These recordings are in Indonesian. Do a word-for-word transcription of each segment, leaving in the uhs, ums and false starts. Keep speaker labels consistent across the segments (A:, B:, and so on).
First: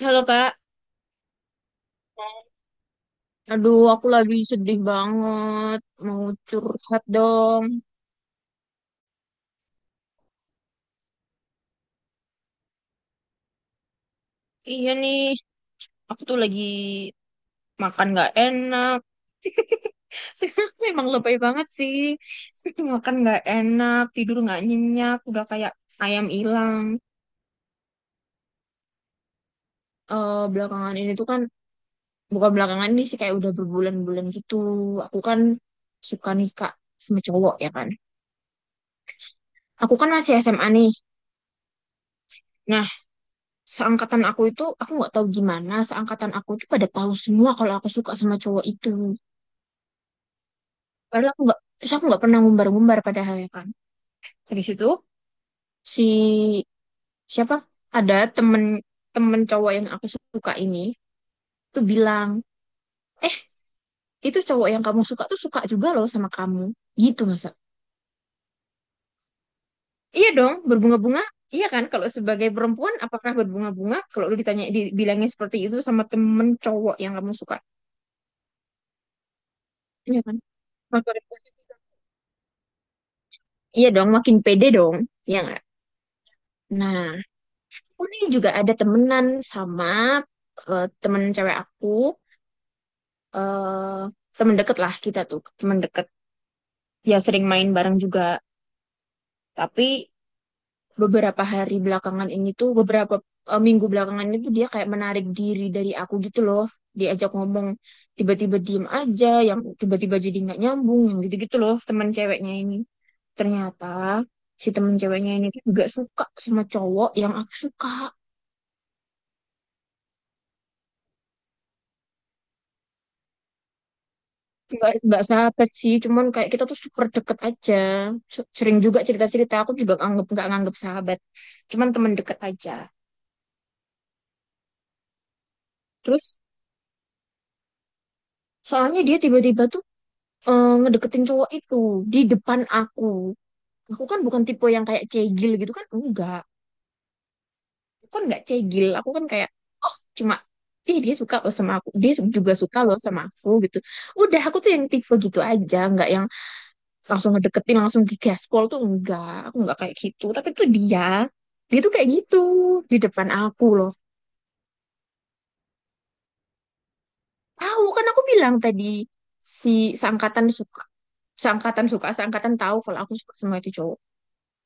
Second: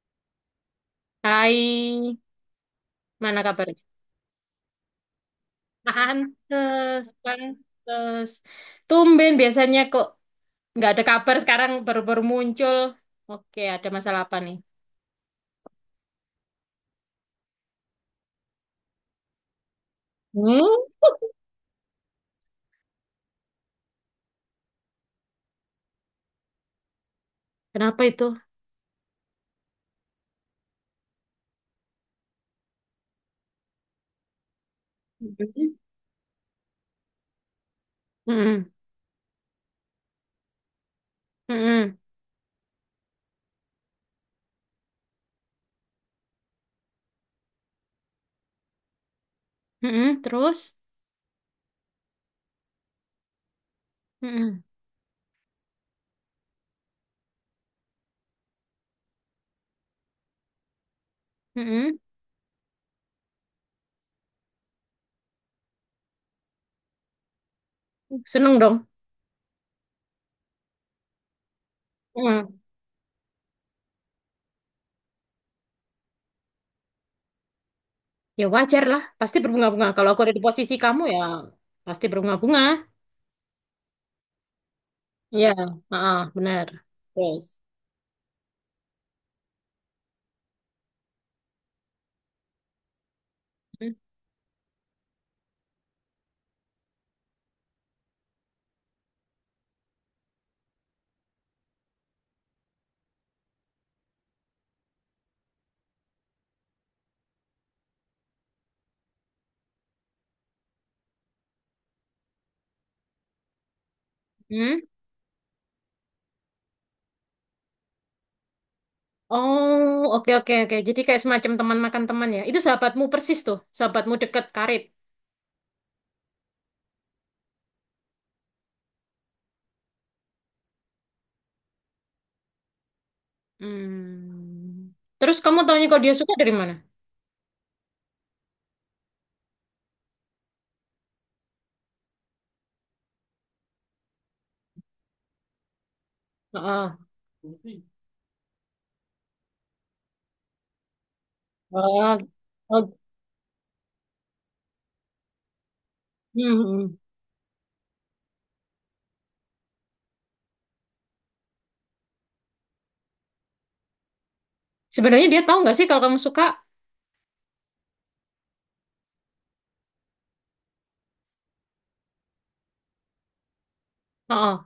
A: Halo Kak,
B: Hai, mana
A: aduh
B: kabarnya?
A: aku lagi sedih banget, mau curhat
B: Pantes,
A: dong.
B: pantes. Tumben biasanya kok nggak ada kabar, sekarang baru-baru muncul. Oke, ada masalah apa nih?
A: Iya nih, aku tuh lagi makan gak enak.
B: Hmm?
A: Memang lebay banget sih, makan gak enak, tidur gak nyenyak, udah kayak ayam hilang.
B: Kenapa itu?
A: Eh, belakangan ini tuh kan, bukan belakangan ini sih, kayak udah berbulan-bulan gitu. Aku kan
B: Mm-mm.
A: suka nikah sama cowok, ya kan.
B: Mm-mm.
A: Aku kan masih S M A nih.
B: Mm-mm.
A: Nah, seangkatan aku itu, aku nggak tahu gimana, seangkatan aku itu pada tahu semua kalau aku suka sama cowok itu.
B: Mm-mm. Terus?
A: Padahal aku nggak Terus aku nggak pernah ngumbar-ngumbar padahalnya kan. Dari
B: Mm-mm.
A: situ, si siapa, ada temen, temen cowok yang aku suka ini tuh
B: Mm-mm.
A: bilang, eh, itu cowok yang kamu suka tuh suka juga loh sama kamu, gitu. Masa?
B: Seneng dong.
A: Iya dong, berbunga-bunga. Iya kan, kalau sebagai
B: Mm.
A: perempuan apakah berbunga-bunga kalau lu ditanya, dibilangnya seperti itu sama temen cowok yang kamu suka.
B: Ya wajar lah, pasti berbunga-bunga. Kalau
A: Iya
B: aku ada
A: kan?
B: di posisi kamu,
A: Maka
B: ya pasti berbunga-bunga.
A: Iya dong, makin pede dong. Ya
B: Iya,
A: nggak?
B: ah, benar.
A: Nah,
B: Terus?
A: aku nih juga ada temenan sama, eh, temen cewek aku. Eh, temen deket lah kita tuh, temen deket. Ya sering main bareng juga. Tapi beberapa hari belakangan ini tuh, beberapa, eh, minggu belakangan itu dia kayak menarik diri dari aku gitu loh. Diajak ngomong, tiba-tiba diem aja, yang tiba-tiba jadi nggak nyambung, yang gitu-gitu loh temen ceweknya ini. Ternyata si
B: Mm-mm.
A: temen ceweknya ini tuh juga suka sama cowok yang aku suka.
B: Oh, oke oke oke. Jadi kayak semacam teman makan teman ya. Itu sahabatmu persis tuh, sahabatmu dekat karib.
A: nggak nggak sahabat sih, cuman kayak kita tuh super deket aja. Su- sering juga cerita cerita, aku juga nganggep, nggak nganggep sahabat, cuman teman deket aja.
B: Hmm. Terus kamu taunya kalau dia suka
A: Terus
B: dari mana?
A: soalnya dia tiba-tiba tuh, eh, ngedeketin cowok itu di depan aku. Aku kan bukan tipe yang kayak cegil gitu kan, enggak.
B: Heeh.
A: Aku kan nggak cegil, aku kan kayak, oh, cuma ih, dia suka loh sama aku, dia
B: Oh,
A: juga suka
B: oh,
A: loh sama aku, gitu. Udah, aku tuh yang tipe gitu aja, nggak yang
B: hmm, hmm.
A: langsung ngedeketin, langsung di gaspol tuh, enggak. Aku enggak kayak gitu, tapi tuh dia dia tuh kayak gitu di depan aku loh.
B: Sebenarnya dia tahu nggak sih kalau kamu suka?
A: Tahu kan, aku bilang tadi, si seangkatan suka, seangkatan suka, seangkatan tahu kalau aku suka sama itu cowok,
B: Heeh.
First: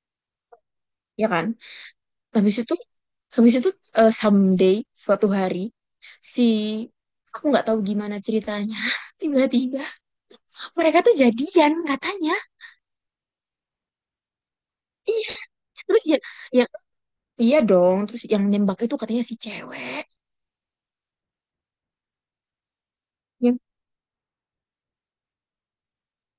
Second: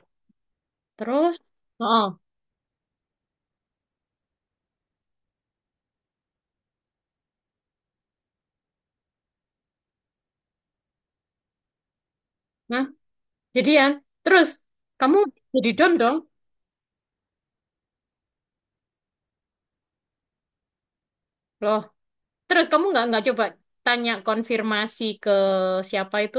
A: ya
B: Terus,
A: kan.
B: heeh.
A: Habis itu, habis itu eh, someday, suatu hari, si, aku nggak tahu gimana ceritanya, tiba-tiba mereka tuh jadian katanya.
B: Nah, jadian. Terus kamu
A: Iya,
B: jadi don
A: terus
B: dong.
A: ya, ya iya dong. Terus yang nembak itu katanya si cewek
B: Loh, terus kamu nggak nggak coba
A: yang
B: tanya konfirmasi ke siapa itu,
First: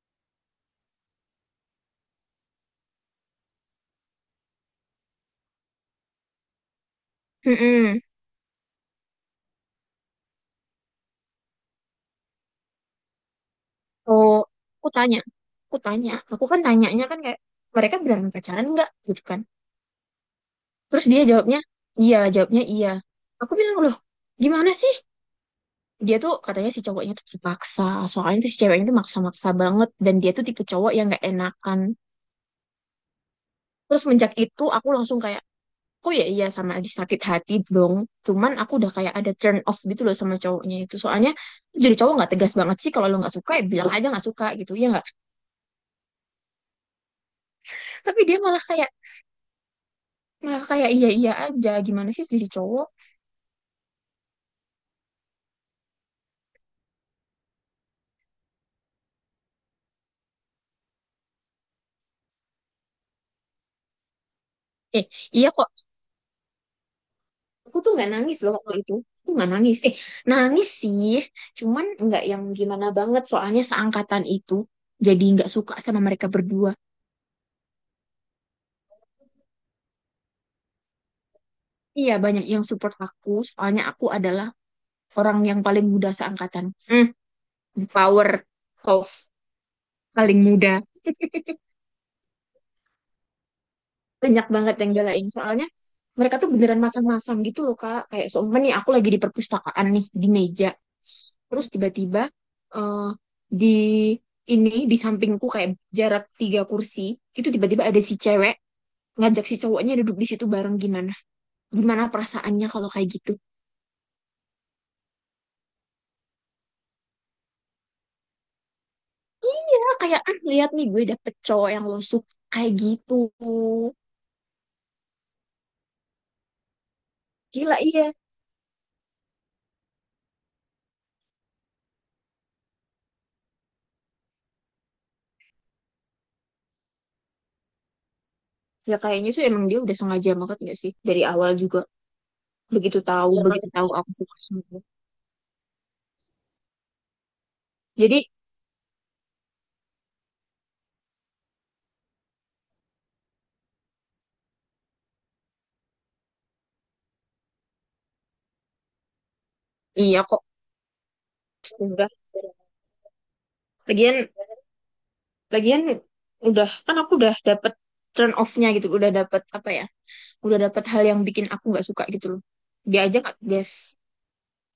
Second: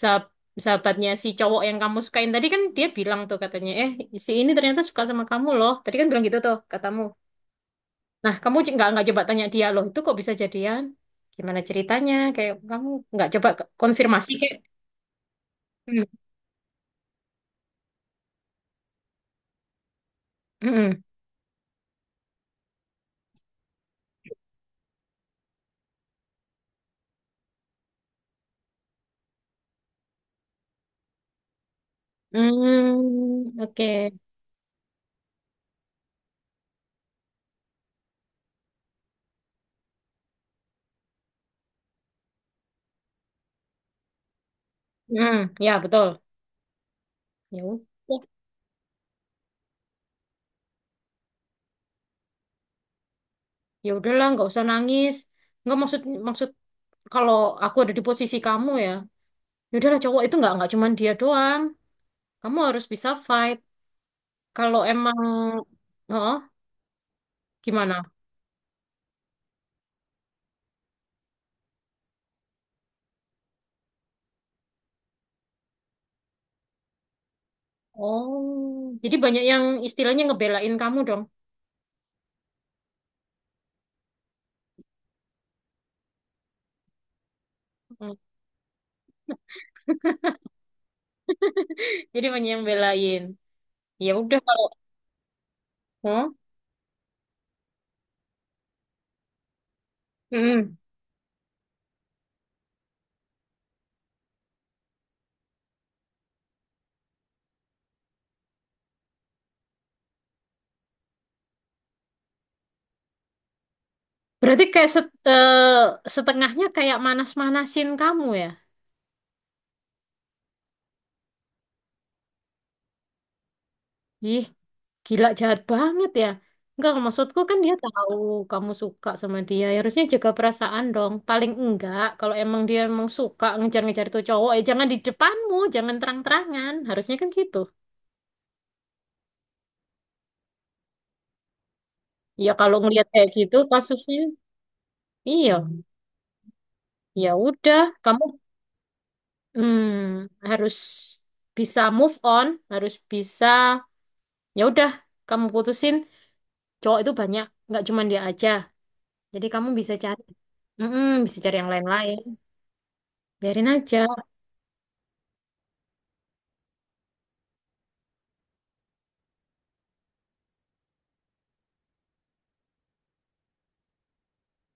B: sah- sahabatnya si cowok yang kamu sukain tadi. Kan dia bilang tuh, katanya, eh si ini ternyata suka sama kamu loh, tadi kan bilang gitu tuh katamu.
A: Mm-mm.
B: Nah kamu c- nggak nggak coba tanya dia loh, itu kok bisa jadian? Gimana ceritanya? Kayak kamu nggak coba ke- konfirmasi
A: Oh,
B: kayak
A: aku tanya, aku
B: hmm,
A: tanya, aku kan tanyanya kan kayak mereka bilang pacaran nggak gitu kan.
B: hmm,
A: Terus dia jawabnya iya, jawabnya iya. Aku bilang, loh, gimana sih? Dia tuh katanya si cowoknya tuh terpaksa, soalnya tuh si ceweknya tuh maksa-maksa banget, dan dia tuh tipe cowok yang nggak enakan.
B: hmm, oke.
A: Terus menjak itu aku langsung kayak, oh ya iya, sama lagi sakit hati dong. Cuman aku udah kayak ada turn off gitu loh sama cowoknya itu. Soalnya jadi cowok nggak tegas banget sih, kalau lo nggak suka ya bilang aja nggak suka gitu, ya nggak?
B: Hmm, ya betul, ya
A: Tapi
B: udah.
A: dia malah kayak, malah kayak iya-iya aja. Gimana sih jadi cowok?
B: Ya udahlah, nggak usah nangis. Nggak maksud maksud kalau aku ada di posisi kamu ya, ya udahlah, cowok itu nggak nggak cuman dia doang. Kamu harus bisa fight kalau
A: Eh,
B: emang
A: iya kok.
B: oh
A: Aku tuh
B: gimana.
A: nggak nangis loh waktu itu. Aku nggak nangis. Eh, nangis sih. Cuman nggak yang gimana banget. Soalnya seangkatan itu jadi nggak suka sama mereka berdua.
B: Oh, jadi banyak yang istilahnya ngebelain kamu dong.
A: Iya, banyak yang support aku. Soalnya aku adalah orang yang paling muda seangkatan. Hmm,
B: Hmm.
A: power of paling muda.
B: Jadi banyak yang belain, ya udah
A: Banyak
B: kalau
A: banget yang belain, soalnya
B: oh
A: mereka tuh beneran masang-masang gitu loh kak, kayak seumpama nih aku lagi di perpustakaan nih di meja,
B: mm.
A: terus tiba-tiba, eh, di ini di sampingku, kayak jarak tiga kursi itu, tiba-tiba ada si cewek ngajak si cowoknya duduk di situ bareng. Gimana, gimana perasaannya kalau kayak gitu?
B: Berarti kayak set-, eh, setengahnya kayak manas-manasin kamu ya.
A: Ya kayak, ah, lihat nih gue dapet cowok yang lo suka, kayak gitu.
B: Ih, gila jahat banget ya. Enggak, maksudku kan dia
A: Gila iya.
B: tahu kamu suka sama dia. Ya harusnya jaga perasaan dong. Paling enggak, kalau emang dia emang suka ngejar-ngejar itu cowok, ya jangan di depanmu, jangan terang-terangan. Harusnya kan gitu.
A: Ya kayaknya sih emang dia udah sengaja banget gak sih dari awal juga.
B: Ya kalau
A: Begitu
B: ngelihat kayak
A: tahu,
B: gitu
A: begitu tahu aku
B: kasusnya,
A: suka sama dia,
B: iya, ya udah, kamu
A: jadi.
B: hmm, harus bisa move on, harus bisa, ya udah, kamu putusin. Cowok itu banyak, nggak cuma dia aja. Jadi kamu bisa cari,
A: Iya kok,
B: mm, bisa cari yang
A: udah.
B: lain-lain, biarin aja.
A: Lagian, lagian udah kan, aku udah dapet turn off-nya gitu, udah dapet, apa ya? Udah dapet hal yang bikin aku nggak suka gitu loh. Dia aja nggak tegas,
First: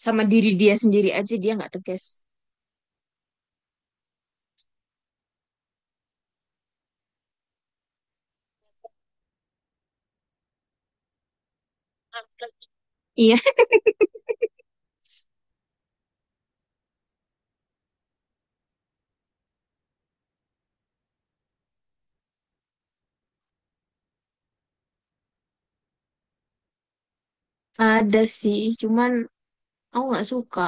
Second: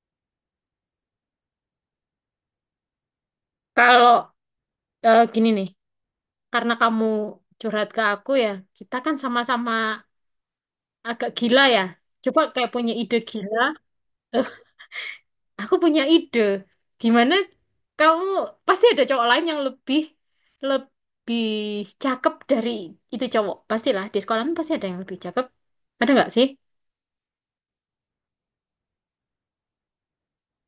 A: sama diri dia sendiri aja dia nggak tegas.
B: Kalau eh, gini nih, karena kamu curhat ke aku ya, kita kan sama-sama agak gila ya. Coba kayak punya ide
A: Iya,
B: gila. Eh, aku punya ide. Gimana kamu pasti ada cowok lain yang lebih lebih cakep dari itu cowok. Pastilah di sekolah kan pasti ada yang lebih cakep. Ada nggak sih?
A: ada sih, cuman aku nggak suka.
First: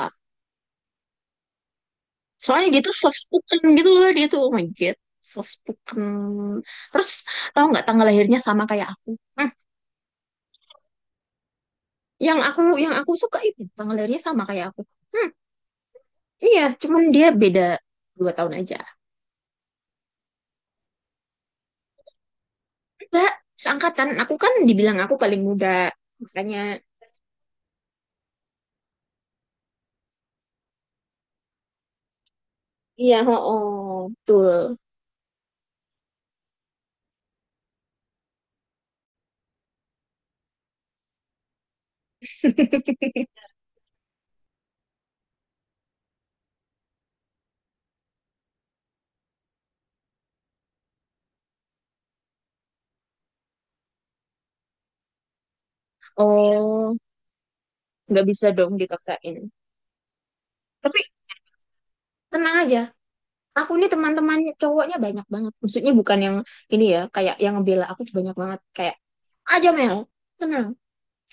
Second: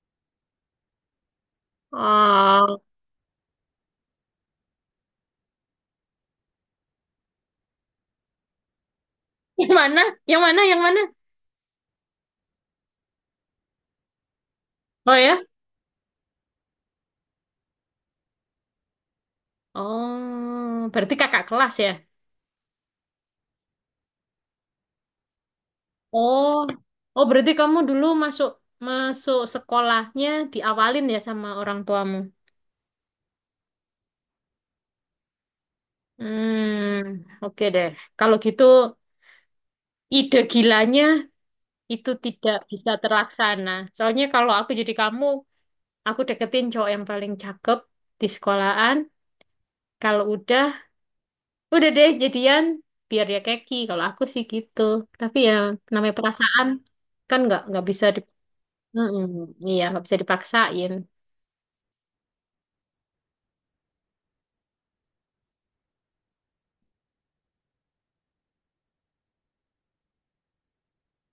A: Soalnya
B: Oh,
A: dia tuh soft spoken gitu loh, dia tuh oh my god, soft spoken. Terus, tahu nggak tanggal lahirnya sama kayak aku? Hmm,
B: yang mana? Yang mana? Yang mana?
A: yang aku, yang aku suka itu tanggal lahirnya sama kayak aku.
B: Oh
A: Hmm,
B: ya?
A: iya, cuman dia beda dua tahun aja.
B: Oh, berarti kakak kelas ya?
A: Enggak, seangkatan. Aku kan dibilang aku paling muda.
B: Oh,
A: Makanya,
B: oh berarti kamu dulu masuk masuk sekolahnya, diawalin ya sama orang tuamu.
A: iya, oh, oh betul.
B: Hmm, oke deh. Kalau gitu ide gilanya itu tidak bisa terlaksana. Soalnya kalau aku jadi kamu, aku deketin cowok yang paling cakep di sekolahan. Kalau udah, udah deh jadian biar dia keki. Kalau aku sih gitu. Tapi ya namanya perasaan
A: Oh,
B: kan nggak nggak bisa di,
A: nggak bisa dong
B: mm-mm.
A: dipaksain.
B: Iya, nggak bisa dipaksain.
A: Tapi tenang aja. Aku nih teman-teman cowoknya banyak banget. Maksudnya bukan yang ini ya, kayak yang ngebela aku tuh banyak banget. Kayak, aja Mel, tenang.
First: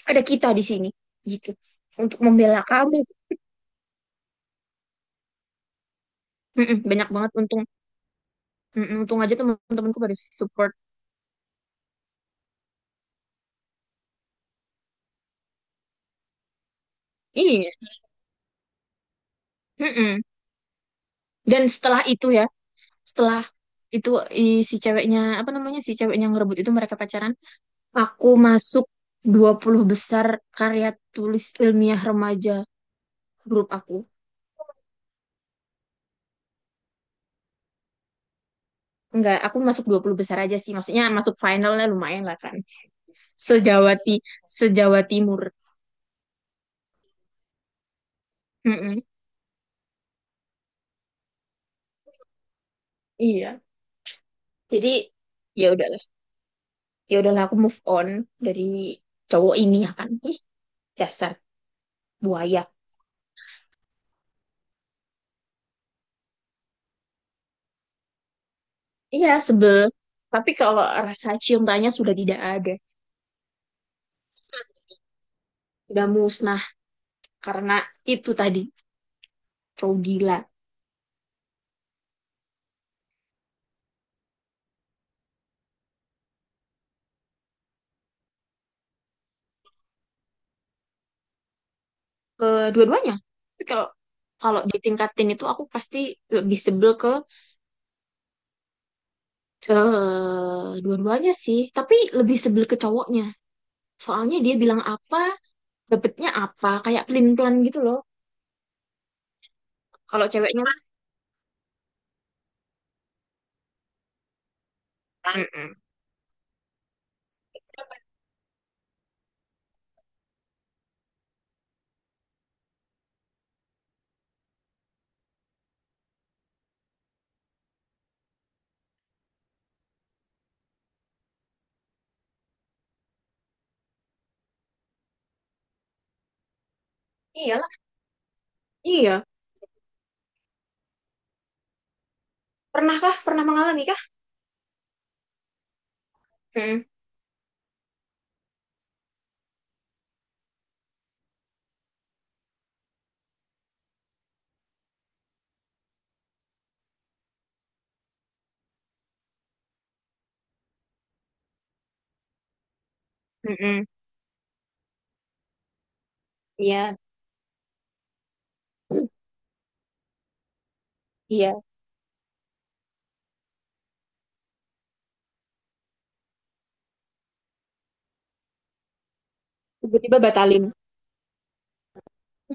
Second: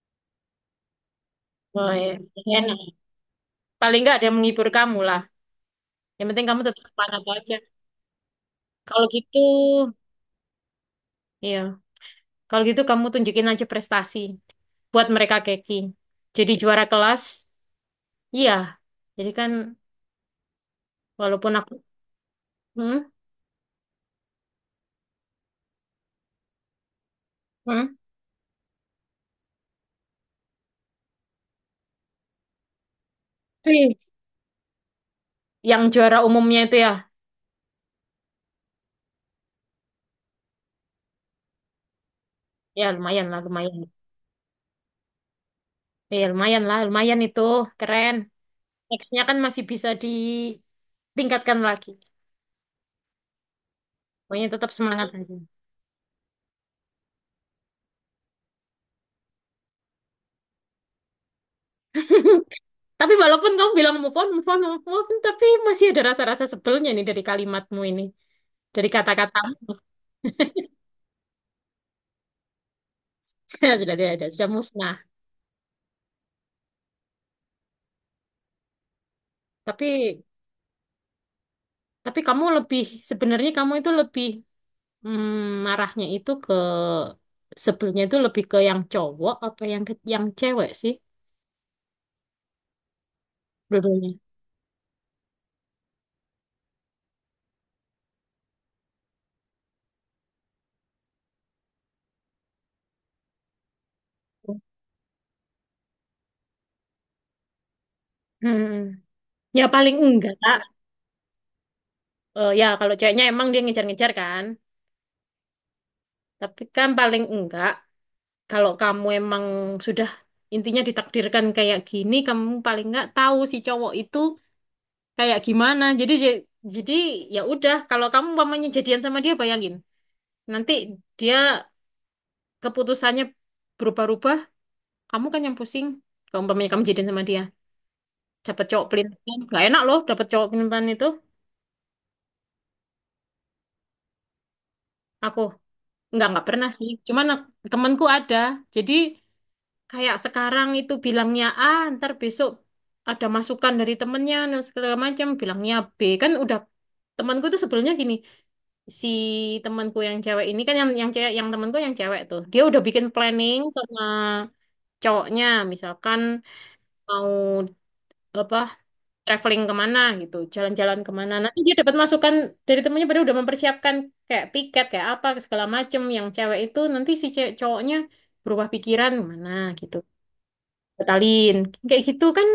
A: Ada kita di sini. Gitu.
B: Oh, iya.
A: Untuk membela
B: Enak.
A: kamu.
B: Paling nggak ada yang menghibur kamu lah. Yang penting kamu
A: Mm-mm,
B: tetap
A: banyak
B: semangat apa
A: banget.
B: aja.
A: Untung, mm-mm,
B: Kalau
A: untung aja
B: gitu,
A: teman-temanku pada support.
B: iya. Kalau gitu kamu tunjukin aja prestasi buat mereka keki. Jadi juara kelas,
A: Iya.
B: iya. Jadi kan
A: Mm-mm.
B: walaupun
A: Dan
B: aku,
A: setelah itu ya,
B: hmm,
A: setelah itu i- si ceweknya, apa namanya, si ceweknya ngerebut itu, mereka pacaran.
B: hmm.
A: Aku masuk dua puluh besar karya tulis ilmiah remaja grup
B: Wih,
A: aku.
B: yang juara umumnya itu ya,
A: Enggak, aku masuk dua puluh besar aja sih. Maksudnya masuk finalnya lumayan lah kan.
B: ya lumayan lah, lumayan.
A: Sejawa Ti- Sejawa Timur.
B: Ya lumayan lah, lumayan itu keren.
A: Mm-mm.
B: Nextnya kan masih bisa ditingkatkan lagi.
A: Iya.
B: Pokoknya tetap
A: Jadi
B: semangat aja.
A: ya udahlah. Ya udahlah, aku move on dari cowok ini, ya kan. Ih, dasar buaya.
B: Tapi walaupun kamu bilang move on, move on, move on, tapi masih ada rasa-rasa sebelnya nih dari kalimatmu ini. Dari
A: Iya,
B: kata-kata
A: sebel. Tapi kalau rasa cium tanya sudah tidak ada.
B: sudah tidak ada, sudah musnah.
A: Sudah musnah karena itu tadi,
B: tapi
A: cowok gila.
B: tapi kamu lebih, sebenarnya kamu itu lebih mm, marahnya itu ke, sebelumnya itu lebih ke yang cowok apa yang ke, yang cewek sih
A: Kedua-duanya, tapi kalau
B: dulunya.
A: kalau ditingkatin itu aku pasti lebih sebel ke, eh, dua-duanya sih, tapi lebih sebel ke cowoknya. Soalnya dia
B: Hmm.
A: bilang apa, dapetnya apa, kayak pelin-pelan gitu loh.
B: Hmm. Ya paling
A: Kalau
B: enggak Kak.
A: ceweknya kan.
B: Eh, ya kalau ceweknya emang dia ngejar-ngejar kan,
A: Mm-mm.
B: tapi kan paling enggak kalau kamu emang sudah intinya ditakdirkan kayak gini, kamu paling enggak tahu si cowok itu kayak gimana. Jadi j- jadi ya udah, kalau kamu umpamanya jadian sama dia, bayangin nanti dia keputusannya berubah-ubah, kamu kan yang pusing. Kalau umpamanya kamu jadian sama dia, dapat cowok
A: Iya,
B: pelintipan nggak enak loh, dapat cowok pelintipan itu.
A: pernahkah pernah mengalami kah?
B: Aku nggak nggak pernah
A: Mm-mm,
B: sih, cuman temanku ada. Jadi kayak sekarang itu bilangnya A, ntar besok ada masukan dari temennya, dan segala macam, bilangnya B. Kan udah, temanku tuh sebelumnya gini, si temanku yang cewek ini kan yang yang cewek, yang temanku yang cewek tuh dia udah bikin planning
A: mm-mm,
B: sama cowoknya misalkan
A: iya
B: mau apa traveling kemana, gitu jalan-jalan kemana,
A: iya,
B: nanti dia dapat masukan dari temennya, pada udah mempersiapkan kayak tiket kayak apa segala macem yang cewek itu, nanti si cewek cowoknya berubah pikiran mana gitu,
A: tiba-tiba batalin.
B: batalin. Kayak gitu kan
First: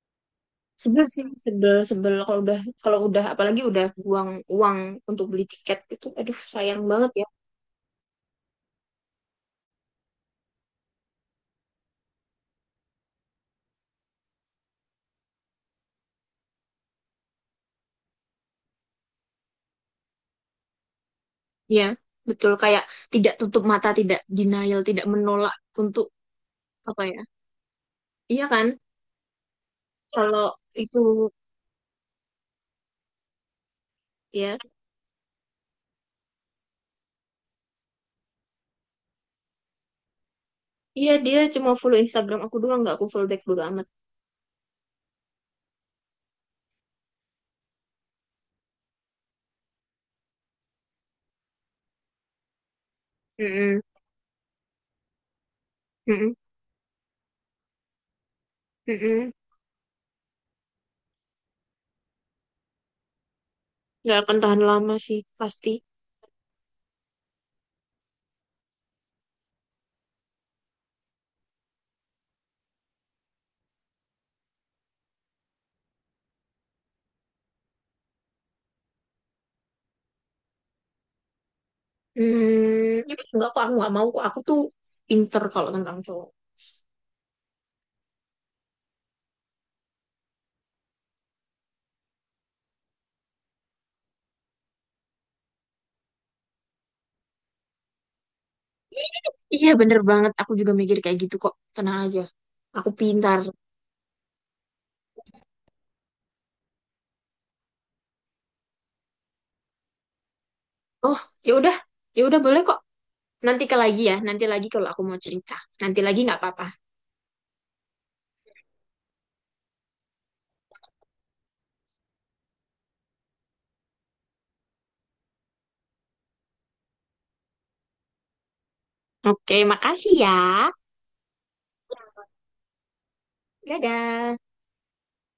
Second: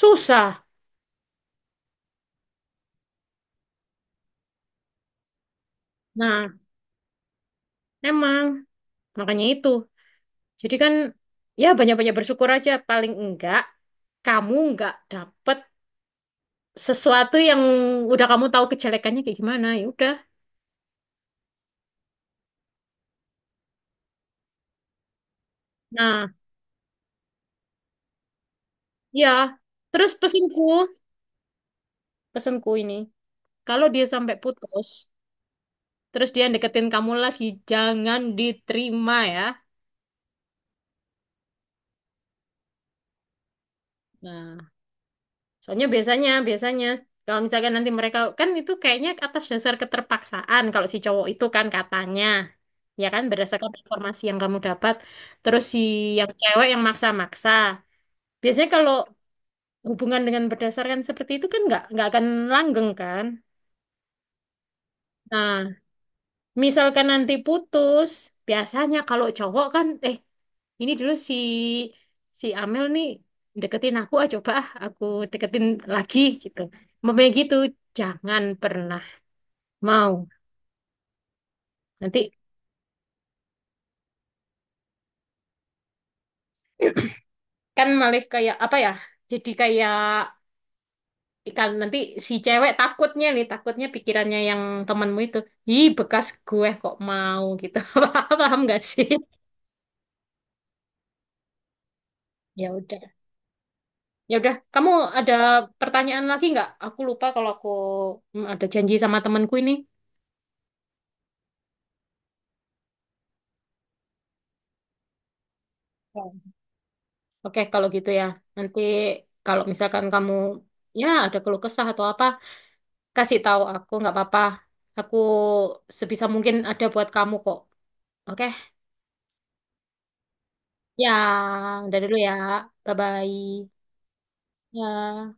B: susah.
A: Sebel sih, sebel, sebel kalau udah, kalau udah apalagi udah buang uang untuk beli tiket itu, aduh
B: Nah,
A: sayang banget ya.
B: emang makanya itu. Jadi kan ya banyak-banyak bersyukur aja, paling enggak kamu enggak dapet sesuatu yang udah kamu tahu kejelekannya kayak gimana, ya udah.
A: Iya, betul, kayak tidak tutup mata, tidak denial, tidak menolak untuk,
B: Nah,
A: apa ya? Iya kan?
B: ya. Terus
A: Kalau
B: pesanku
A: itu
B: pesanku ini, kalau dia sampai
A: ya,
B: putus, terus dia deketin kamu lagi, jangan diterima ya.
A: iya dia cuma follow Instagram aku doang, nggak aku follow back, bodo amat.
B: Nah, soalnya biasanya, biasanya kalau misalkan nanti mereka kan itu kayaknya atas dasar keterpaksaan kalau si cowok itu kan katanya. Ya kan berdasarkan
A: Mm-mm,
B: informasi yang kamu dapat. Terus si yang
A: mm-mm,
B: cewek yang maksa-maksa. Biasanya kalau
A: mm-mm.
B: hubungan dengan berdasarkan seperti itu kan nggak nggak akan langgeng kan.
A: Nggak akan tahan lama sih pasti.
B: Nah, misalkan nanti putus, biasanya kalau cowok kan, eh ini dulu si si Amel nih deketin aku, ah coba ah aku deketin lagi gitu. Memang gitu, jangan pernah mau. Nanti
A: Hmm, nggak kok, aku nggak mau kok. Aku tuh pinter kalau tentang cowok.
B: kan malif kayak apa ya? Jadi kayak kan nanti si cewek takutnya nih, takutnya pikirannya yang temanmu itu, ih bekas gue kok mau gitu. Paham nggak sih?
A: Iya bener banget, aku juga mikir kayak gitu kok. Tenang aja,
B: Ya
A: aku
B: udah.
A: pintar.
B: Ya udah, kamu ada pertanyaan lagi nggak? Aku lupa kalau aku hmm, ada janji sama temanku ini.
A: Oh, ya udah, ya udah boleh kok. Nanti ke lagi ya, nanti lagi kalau aku mau cerita. Nanti lagi nggak
B: Ya.
A: apa-apa.
B: Oke, kalau gitu ya. Nanti kalau misalkan kamu ya ada keluh kesah atau apa, kasih tahu aku nggak apa-apa. Aku sebisa mungkin ada buat kamu kok. Oke?
A: Oke, makasih ya.
B: Ya, udah dulu ya. Bye-bye.
A: Dadah.
B: Ya.